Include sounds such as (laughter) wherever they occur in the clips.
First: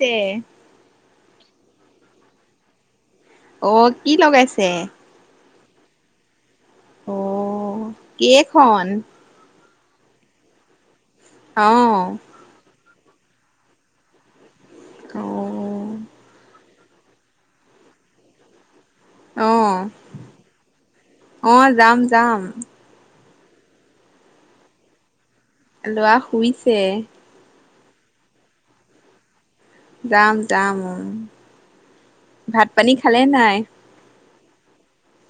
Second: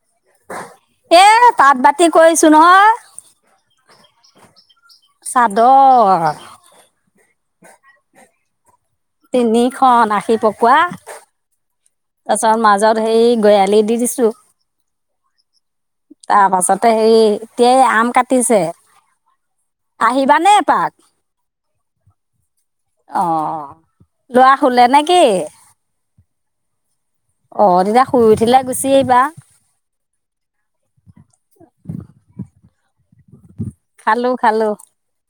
ছে এ তাত বাতি কৰিছো নহয়। অ' কি লগাইছে? চাদৰ। অ (unintelligible) তিনিখন, আশি পকোৱা। অঁ। সেই গয়ালি দি দিছো। অ তাৰ পাছত তেই হে এতিয়াই আম কাটিছে। অ' আহিবানে এপাক অ' যাম। যাম। অঁ, ল'ৰা খোুলে নে কি? লোৱা শুইছে। অঁ, দিনা শুই উঠিলে গুচি আহিবা। যাম যাম, উ' ভাত পানী খালে নাই? খালো খালো।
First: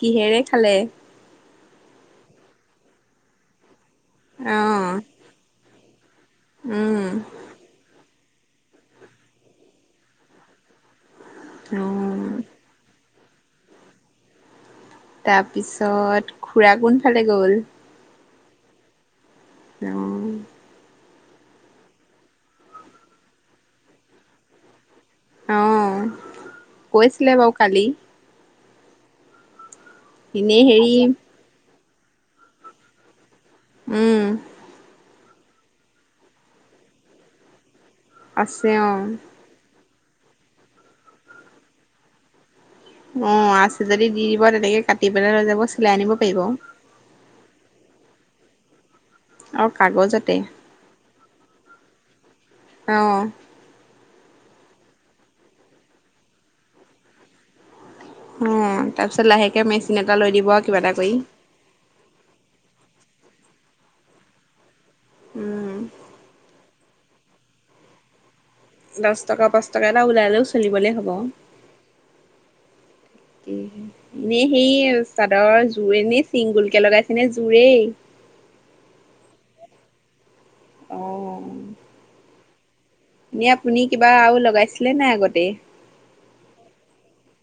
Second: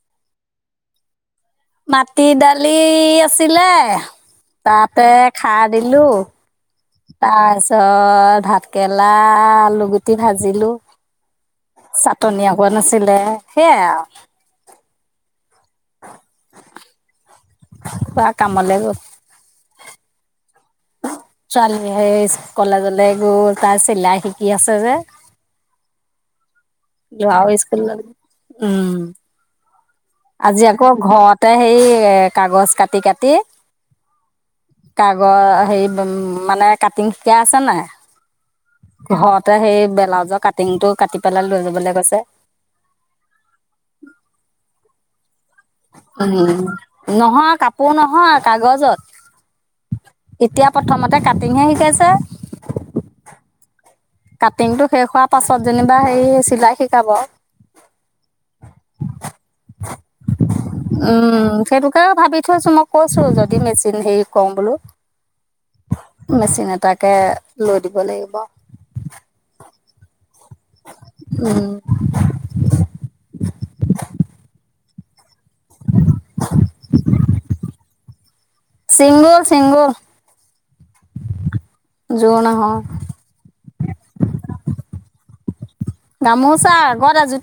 কিহেৰে খালে? মাটি দালি আছিলে। অ তাতে খাৰ দিলো। উম তাৰ পাছত ভাত কেৰেলা আলুগুটি ভাজিলো। অ চাটনি অকন কোৱা নছিল আছিলে সেইয়াই আৰু। তা তাৰপিছত খুৰা গোণফালে গ'? ল (inaudible) খুৰা কামলে গল। উম। ছোৱালী সেই কলেজলৈ গৈ, তাৰ চিলাই শিকি আছে যে। অঁ। যৱইছক ল (unintelligible) উম। এনেই আজি আকৌ হেৰি ঘৰতে, হেই এ কাগজ কাটি কাটি উম। তগৰ হেৰি মানে কাটিং শিকাই আছে নাই? আছে অ ঘৰতে হেৰি বে ব্লাজৰ কাটিংটো, কাটি পেলালো এ মো কৈছে (unintelligible) অঁ আছে যদি দি দিব, তেনেকে কাটি পেলাই লৈ যাব চিলায় আনিব পাৰিব উম, নহয় কাপোৰ নহয় কাগজত অঁ কাগজতে। ততে কাটিংহে শিকাইছে? অঁ। কাটিংটো শেষ হোৱাৰ পাছত যেনিবা হে চিলাই শিকাব। ওম' তাৰপিছত লাহেকে মেচিন এটা লৈ দিব আৰু কিবা এটা কৰি। উম, কি মেচিন হেৰি কওঁ বোলো? উম মেচিনা এতাক তাকে লৈ দিব লাগিব। দছ টকা পাঁচ টকা এটা ওলালে'ও চলি চলিবলে হব। উম এনে সেই চাদৰ জোৰে এনে চিংগুলকে লগাইছে ন জোৰেই? শিংগুৰ (unintelligible) অঁ। ৰণ হ (unintelligible) এনে আপুনি কিবা আৰু লগাইছিলে নাই আগতে?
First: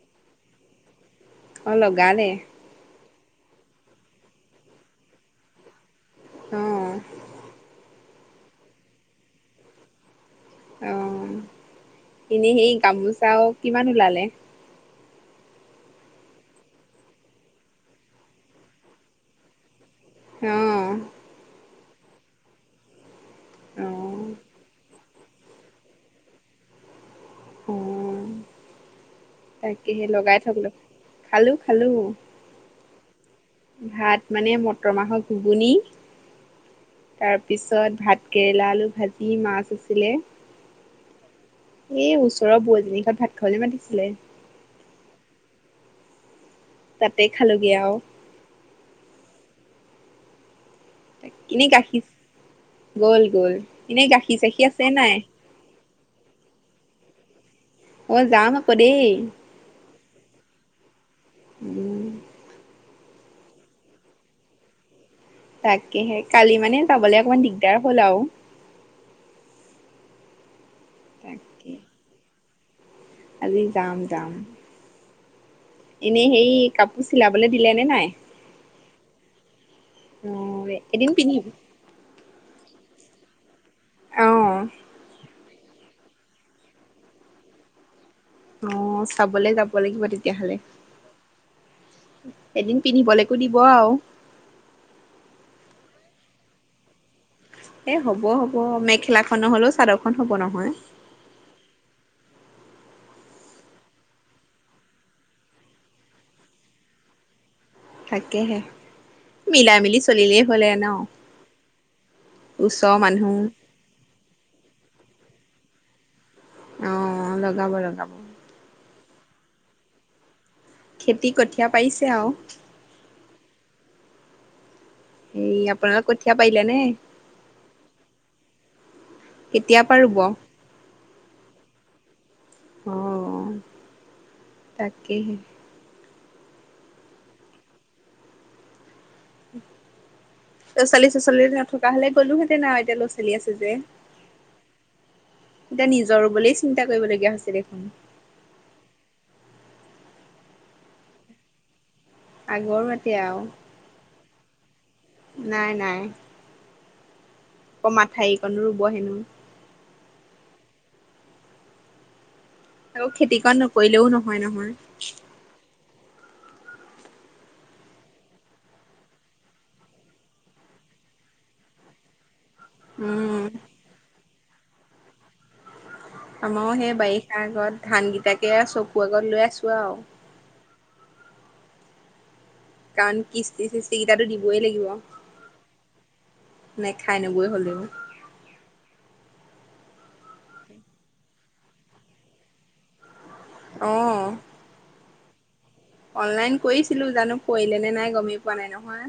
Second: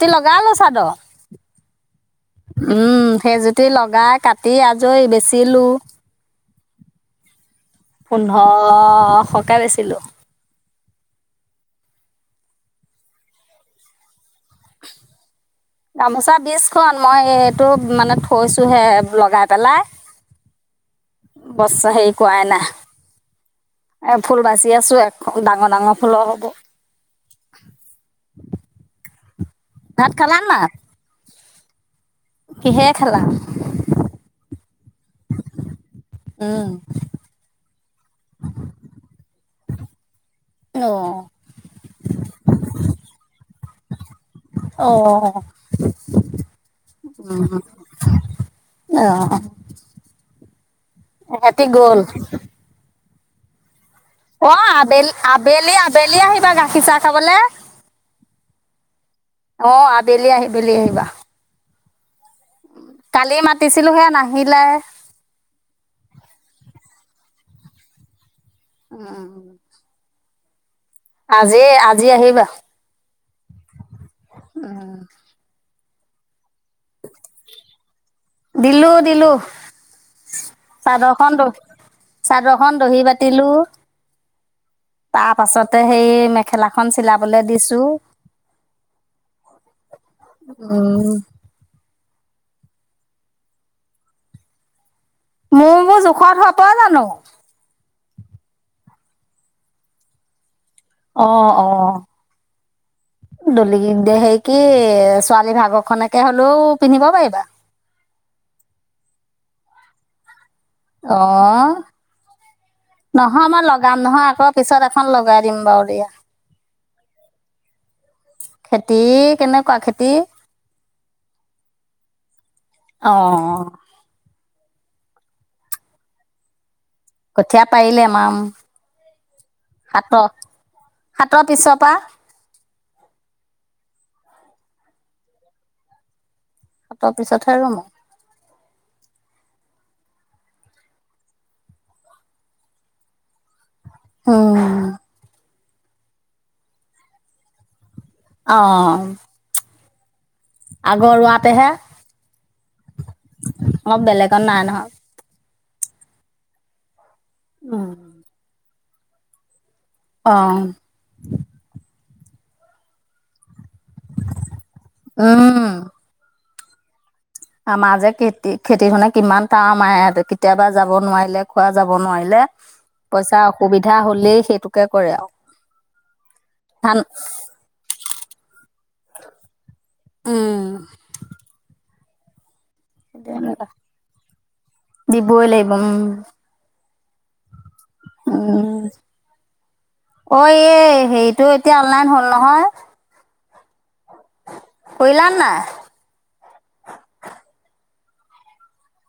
তি লগালালো চাদৰ। অল (unintelligible) গানে সেইজুতি লগাই কাটি আজৰি বেচিলো অ' পোন্ধৰ সকাহ বেছিলো। অ' এনেই সেই গামোচাও কিমান ওলালে? গামোচা বিছখন মই এইটো মানে থৈছো হে লগাই পেলাই। হুম চাহেই ক আইনা অ এ ফুল বাচি আছো এক ডাঙৰ, ডাঙৰ ফুলৰ হ'ব। অ' তাকে সেই ভাত লগাই খালা না থাকিলো। খালোঁ, খালোঁ। কিহে খালা? ভাত মানে মটৰ মাহৰ ঘুগুনি, উম তাৰপিছত ভাত কেৰেলা, আলু ভাজি, মাছ। পছিলে অ এ ওচৰৰ বোৱাৰজনী ঘত ভাত খাবলৈ মাতিছিলে। অ অ (inaudible) তাতে খালগে আৰু। আহ। ওহাতি এনেই গ'ল। গাখীৰ গ'ল গৈ অ' আ বেল আ বেলি আ বেলি আহিবা গাখীৰ চাহ খাবলে। অ যাম আকৌ দেই অ' আ বেলি আহি বেলি আহি ৱাহ উম। কালিয় মাতিছিলোহে নাহিলাএ। তাকেহে কালি মানে যাবলে অকণমান দিগ তেয়াৰ হ'ল আওঁ উম উ। আজি আজি আহিবা। আ যাম, যাম। এনেই হেই কাপোৰ চিলাবলৈ দিলে নে নাই? দিলো, দিলো অ এদিন চাদৰ খন পিন্ধিম দ চাদৰ খন দহি পাতিলো। অঁ তাৰ পাছতে হেই মেখেলাখন চিলাবলে দিছো। অঁ' চাবলে যাব লাগিব তেতিয়াহলে। উম এদিন পিন্ধিবলৈকো দিব আৰু। মোৰ মোৰ জোখত হব জানো? এ হ'ব হ'ব, মেখেলা খ নহলেও চাদৰ খন হ'ব নহয়। অঁ-অঁ দলি হে কি ছোৱালী ভাগৰ খকে হলেও পিন্ধিব পাৰিবা। তাকেহে মিলা মিলি চলিলে অঁ ওচৰৰ মানুহ নহয় মই লগাম নহয় আকৌ, পিছত এখন লগাই দিম বাৰু য়া (unintelligible) অঁ লগাব লগাব। খেতি কেনেকুৱা, খেতি? খেতি কঠীয়া পাৰিছে আৰু। অ' সে আপোনাৰ কঠীয়া পায়িলে নে? কঠীয়া পাৰিলে মাম, কেতিয়া পৰা ৰুব সাতৰ, সাতৰ পিছৰ পৰা। অঁ তাকেই। তৰ পিছতহে ৰৰুমো। ত'ৰাোৱাল্িছ চ চাল্লি নথকা হলে গ'লো হেতে না এতিয়া ল'ৰা ছোৱালী আছে যে। উম। এতিয়া নিজৰ বুলি চিন্তা কৰিবলগীয়া হৈছে দেখোন। অঁ। আগৰ ৰুৱাতে হে আগৰ মতিয়া আৰু। ত' নাই নহয়। নাই নাই। উম, ক মাথাই কন'ৰু বহেনো (unintelligible) অঁ। আৰু খেতি কৰা নক কৰিলেও নহয় নহয়। উম আমাৰ যে খেতি, খেতি ধৰণে কিমান কাম মায়ে, কেতিয়াবা যাব নোৱাৰিলে, খোৱা যাব নোৱাৰিলে। পইচা উম অসুবিধা হলেই সেই টোকে কৰে আৰু। আমাৰো সেই ধান বাৰিষা আগত ধান ক তাকে চব খুৱগত লৈ আছোঁ আৰু। উম কাৰণ কিস্তি চিস্তি কেইটাটো দিবই লাগিব। দিবই লাগিব নে খাই নবৈ হলোও হ'ম। অ' এই হেৰিতটো এতিয়া অনলাইন হ'ল নহয়। অহ। কৰিলা না নাই? অনলাইন কৰিছিলো জানো পঢ়িলে নে নাই গমেই পোৱা নাই নহয়।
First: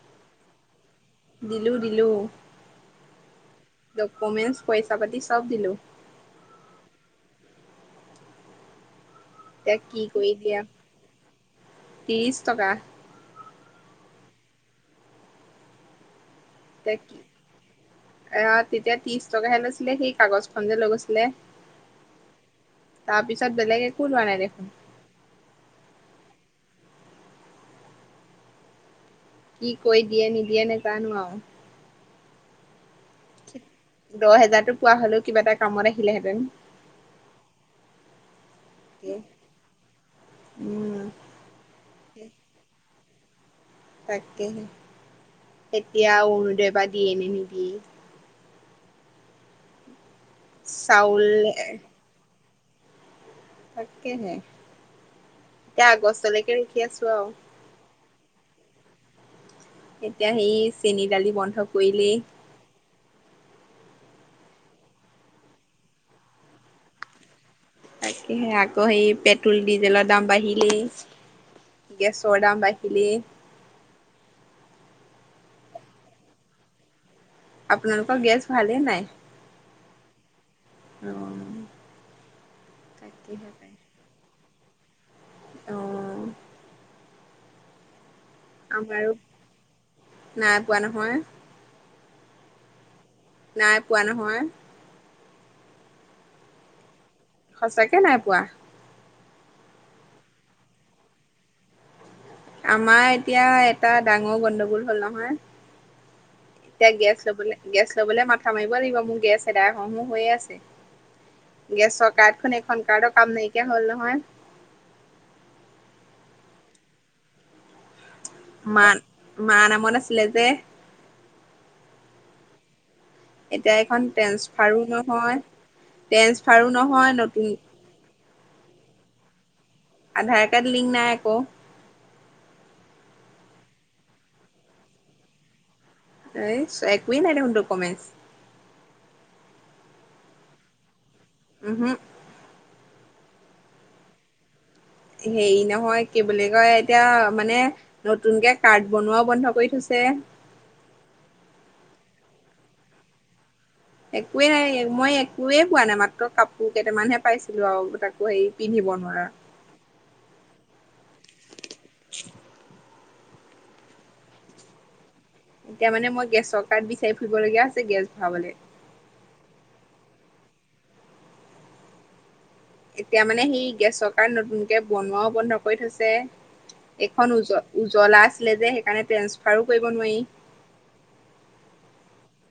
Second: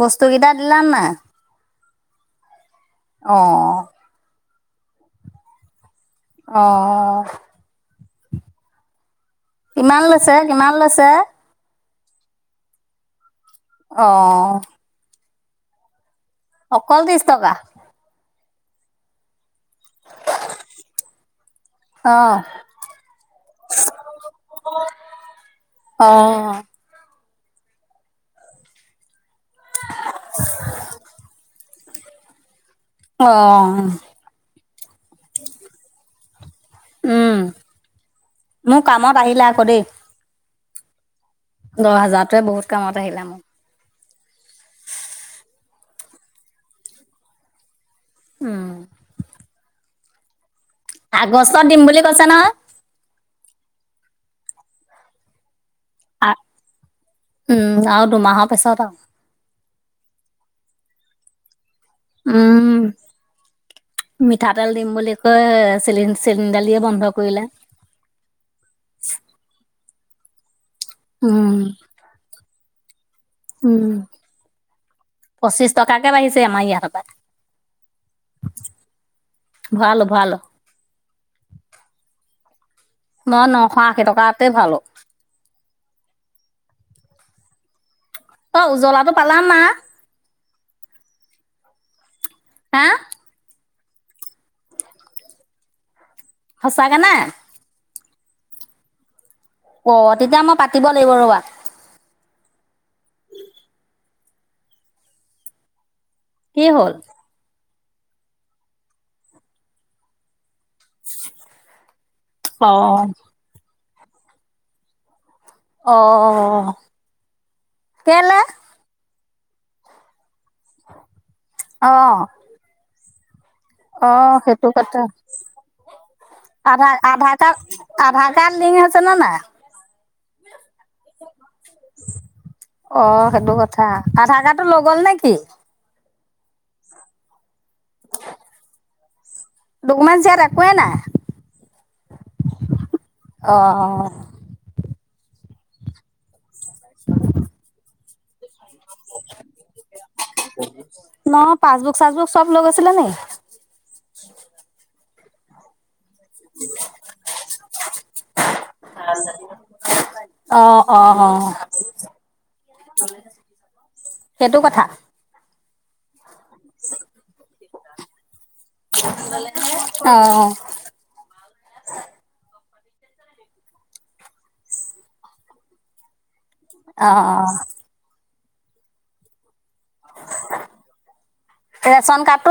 বস্তু কেইটা দিলান নাই? দিলু দিলু অঁ ডকুমেণ্ট পইচা পাতি চব দিলো। অ' এতিয়া কি কিমান কৰি লৈছে, দিয়ে কিমান লৈছে? ত্ৰিশ টকা। অ' অকল এিছ টকা? অ' তেতিয়া ত্ৰিশ টকাহে লৈছিলে সেই কাগজ খন যে লৈ গৈছিলে অঁ তাৰপিছত বেলেগে একো লোৱা নাই দেখোন। অঁ কি কৈ দিয়ে নিদিয়ে নে জানো আৰু। অ' দহ হেজাৰতো পোৱা হলেও কিবা এটা কামত আহিলেহেঁতেন। মোৰ কামত আহিলে আকৌ দেই উম। দহ হাজাৰটোৱে বহুত কামত চাহিল ম তাকে (inaudible) এতিয়া অৰুনউদৈ বা দিয়ে নে নিদিয়ে। উম। চাউল আগষ্টত দিম বুলি কৈছো নহয়। তাকেহে। এতিয়া আগছলৈকে ৰাখি আছো আৰু। উম আৰু দুমাহৰ পিছত আৰু এতিয়া সেই চেনী দালি বন্ধ কইলে উম মিঠাতেল দিম বুলি কৈ চিল চিলিণ্ডাৰ দিয়ে বন্ধ কৰিলে। তাকেহে আকৌ সেই পেট্ৰল ডিজেলৰ দাম উম বাঢ়িলেই। গেছৰ দাম বাই হিলে উম পঁচিশ টকাকে বাঢ়িছে আমাৰ ইয়াতৰ পৰা আপোনালোকৰ গেছ ভালেই নাই ভআলো ভআলো উম মই নশ আশী টকাত ভাল অ অ আমাৰো উজ্বলাটো পালা না নাই পোৱা নহয় হে নাই পোৱা নহয় সঁচা কে নে সঁচাকে নাই পোৱা অ তেতিয়া মই পাতিব লাগিব ৰ'বা আমাৰ এতিয়া এটা ডাঙৰ গণ্ডগোল হ'ল নহয় কি এতিয়া হ'ল গে চ বোলে গেছ ল'বলৈ মাথা মাৰিব লাগিব মোৰ গেছ এদাই হও হও হৈয়ে আছে গেছৰ কাৰ্ড খন অ এখন কাৰ্ডৰ কাম নাইকিয়া হ'ল ন নহয় অ কেলে মা মা নামত আছিলে যে অহ এতিয়া এখন ট্ৰেঞ্চ ফাৰো নহয় ট্ৰেঞ্চফাৰো নহয় নতুন তাত লিং আছে না নাই আধাৰ কাৰ্ড লিংক নাই আকৌ অ সেইটো কথা আধাৰ কাৰ্ডটো লৈ গ'ল নে কি? এইচ একোৱেই নাই দেখোন দোক উপমেশ ডকুমেনচ ইয়াত একোৱেই নাই উম হো অঁ হেৰি নহয় কি বোলে কয় এতিয়া মানে নতুনকে কাৰ্ড বনোৱাও বন্ধ কৰি থৈছে চাজবোক চব লৈ গৈছিলা নি একুৱে পোৱা নাই মাত কাপোৰ কেইটামানহে পাইছিলো আৰু তাকো হেৰি পিন্ধিব নোৱাৰা অ অ অ সেইটো কথা এতিয়া মানে মই গেছ চকাত বিচাৰি ফুৰিব লগীয়া হৈছে গেছ ভৰাবলে অ অ এতিয়া মানে সি গেছৰ কাৰ নতুনকে বনোৱাও বন্ধ কৰি থৈছে অ এখন অ উজ উজ্বলা লেজে সেইকাৰনে সাৰো কৰিব নোৱাৰি? তো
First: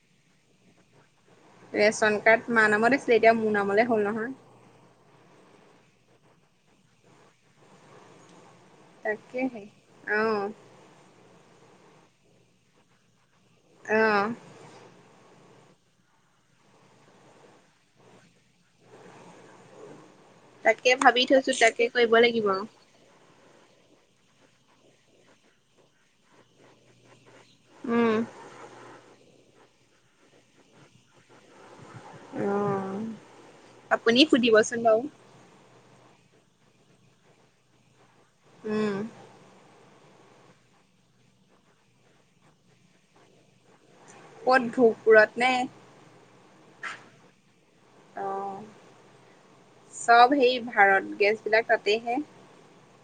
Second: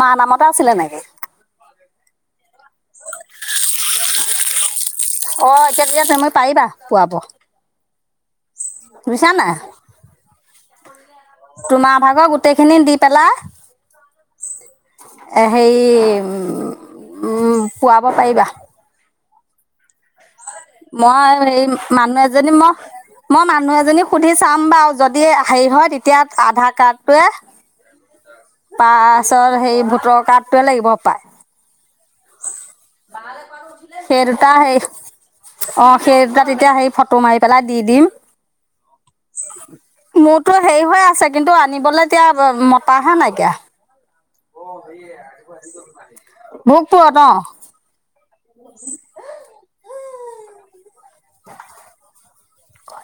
মা নামতে আছিলে নেকি? ৰেচন কাৰ্ড মা নামত আছিলে এতিয়া মোৰ নামলে হ'ল নহয়। অ' এতিয়াতিয়া তুমি পাৰিবা পুৱাব। তাকেহে অ' তোমাৰ ভাগৰ গোটেই খিনি দি পেলা আহ। এ হেই উ উ পোৱাব পাৰিবা। তাকে ভাবি মই থৈছো হে তাকে কৰিব মানুহ লাগিব। এজনী ম মই মানুহ এজনীক সুধি চাম বাৰু যদি হেৰি হয় তেতিয়া আধাৰ কাৰ্ডটোৱে উম। ছত সেই ভোটৰ কাৰ্ডটোৱে লাগিব পায় অ' আপুনি সুধিবচোন বাৰু অ' সেইতা এতিয়া সেই ফটো মাৰি পেলাই দি দিম উম। মোৰতো হেৰি হৈ আছে কিন্তু আনিবলৈ এতিয়া মতাহে নাইকিয়া। ক'ত ভোপুৰত নে? ভুকপোৰত অ অ' (inaudible) চব সেই ভাৰত গেছ বিলাক তাতেহে। ক (unintelligible)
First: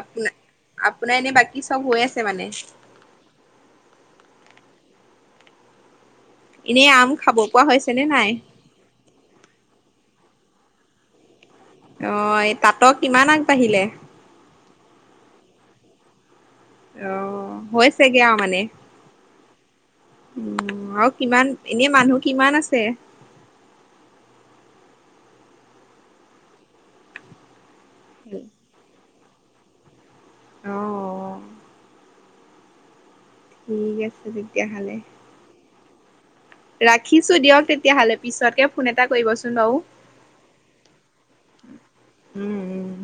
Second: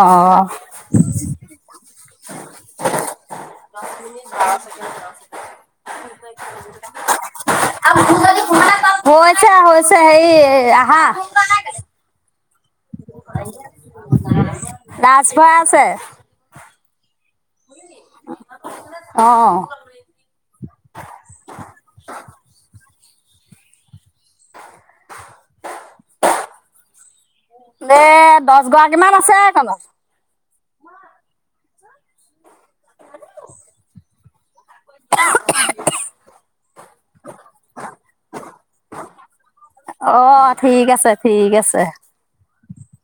আপোনাৰ, আপোনাৰ এনে বাকী চব হৈ আছে? সেমানে এনেই আম খাব পৱা হৈছে নে নাই? হৈছে হৈছে সেই আহা। তাঁাটক কিমান আগবাঢ়িলে? ৰাজ ভাই আছে অ' হৈছেগে অ মানে? অ', অ' উ আৰু কিমান এনে মানুহ কিমান আছে? দে দহগৰাক কিমান আছে কণত? আহ। ঠিক আছে দি তেতিয়াহালে ৰাখিছো দিয়ক তেতিয়াহলে পিছতকে ফোন এটা কৰিবচোন বাৰু অ', ঠিক আছে ঠিক আছে। উম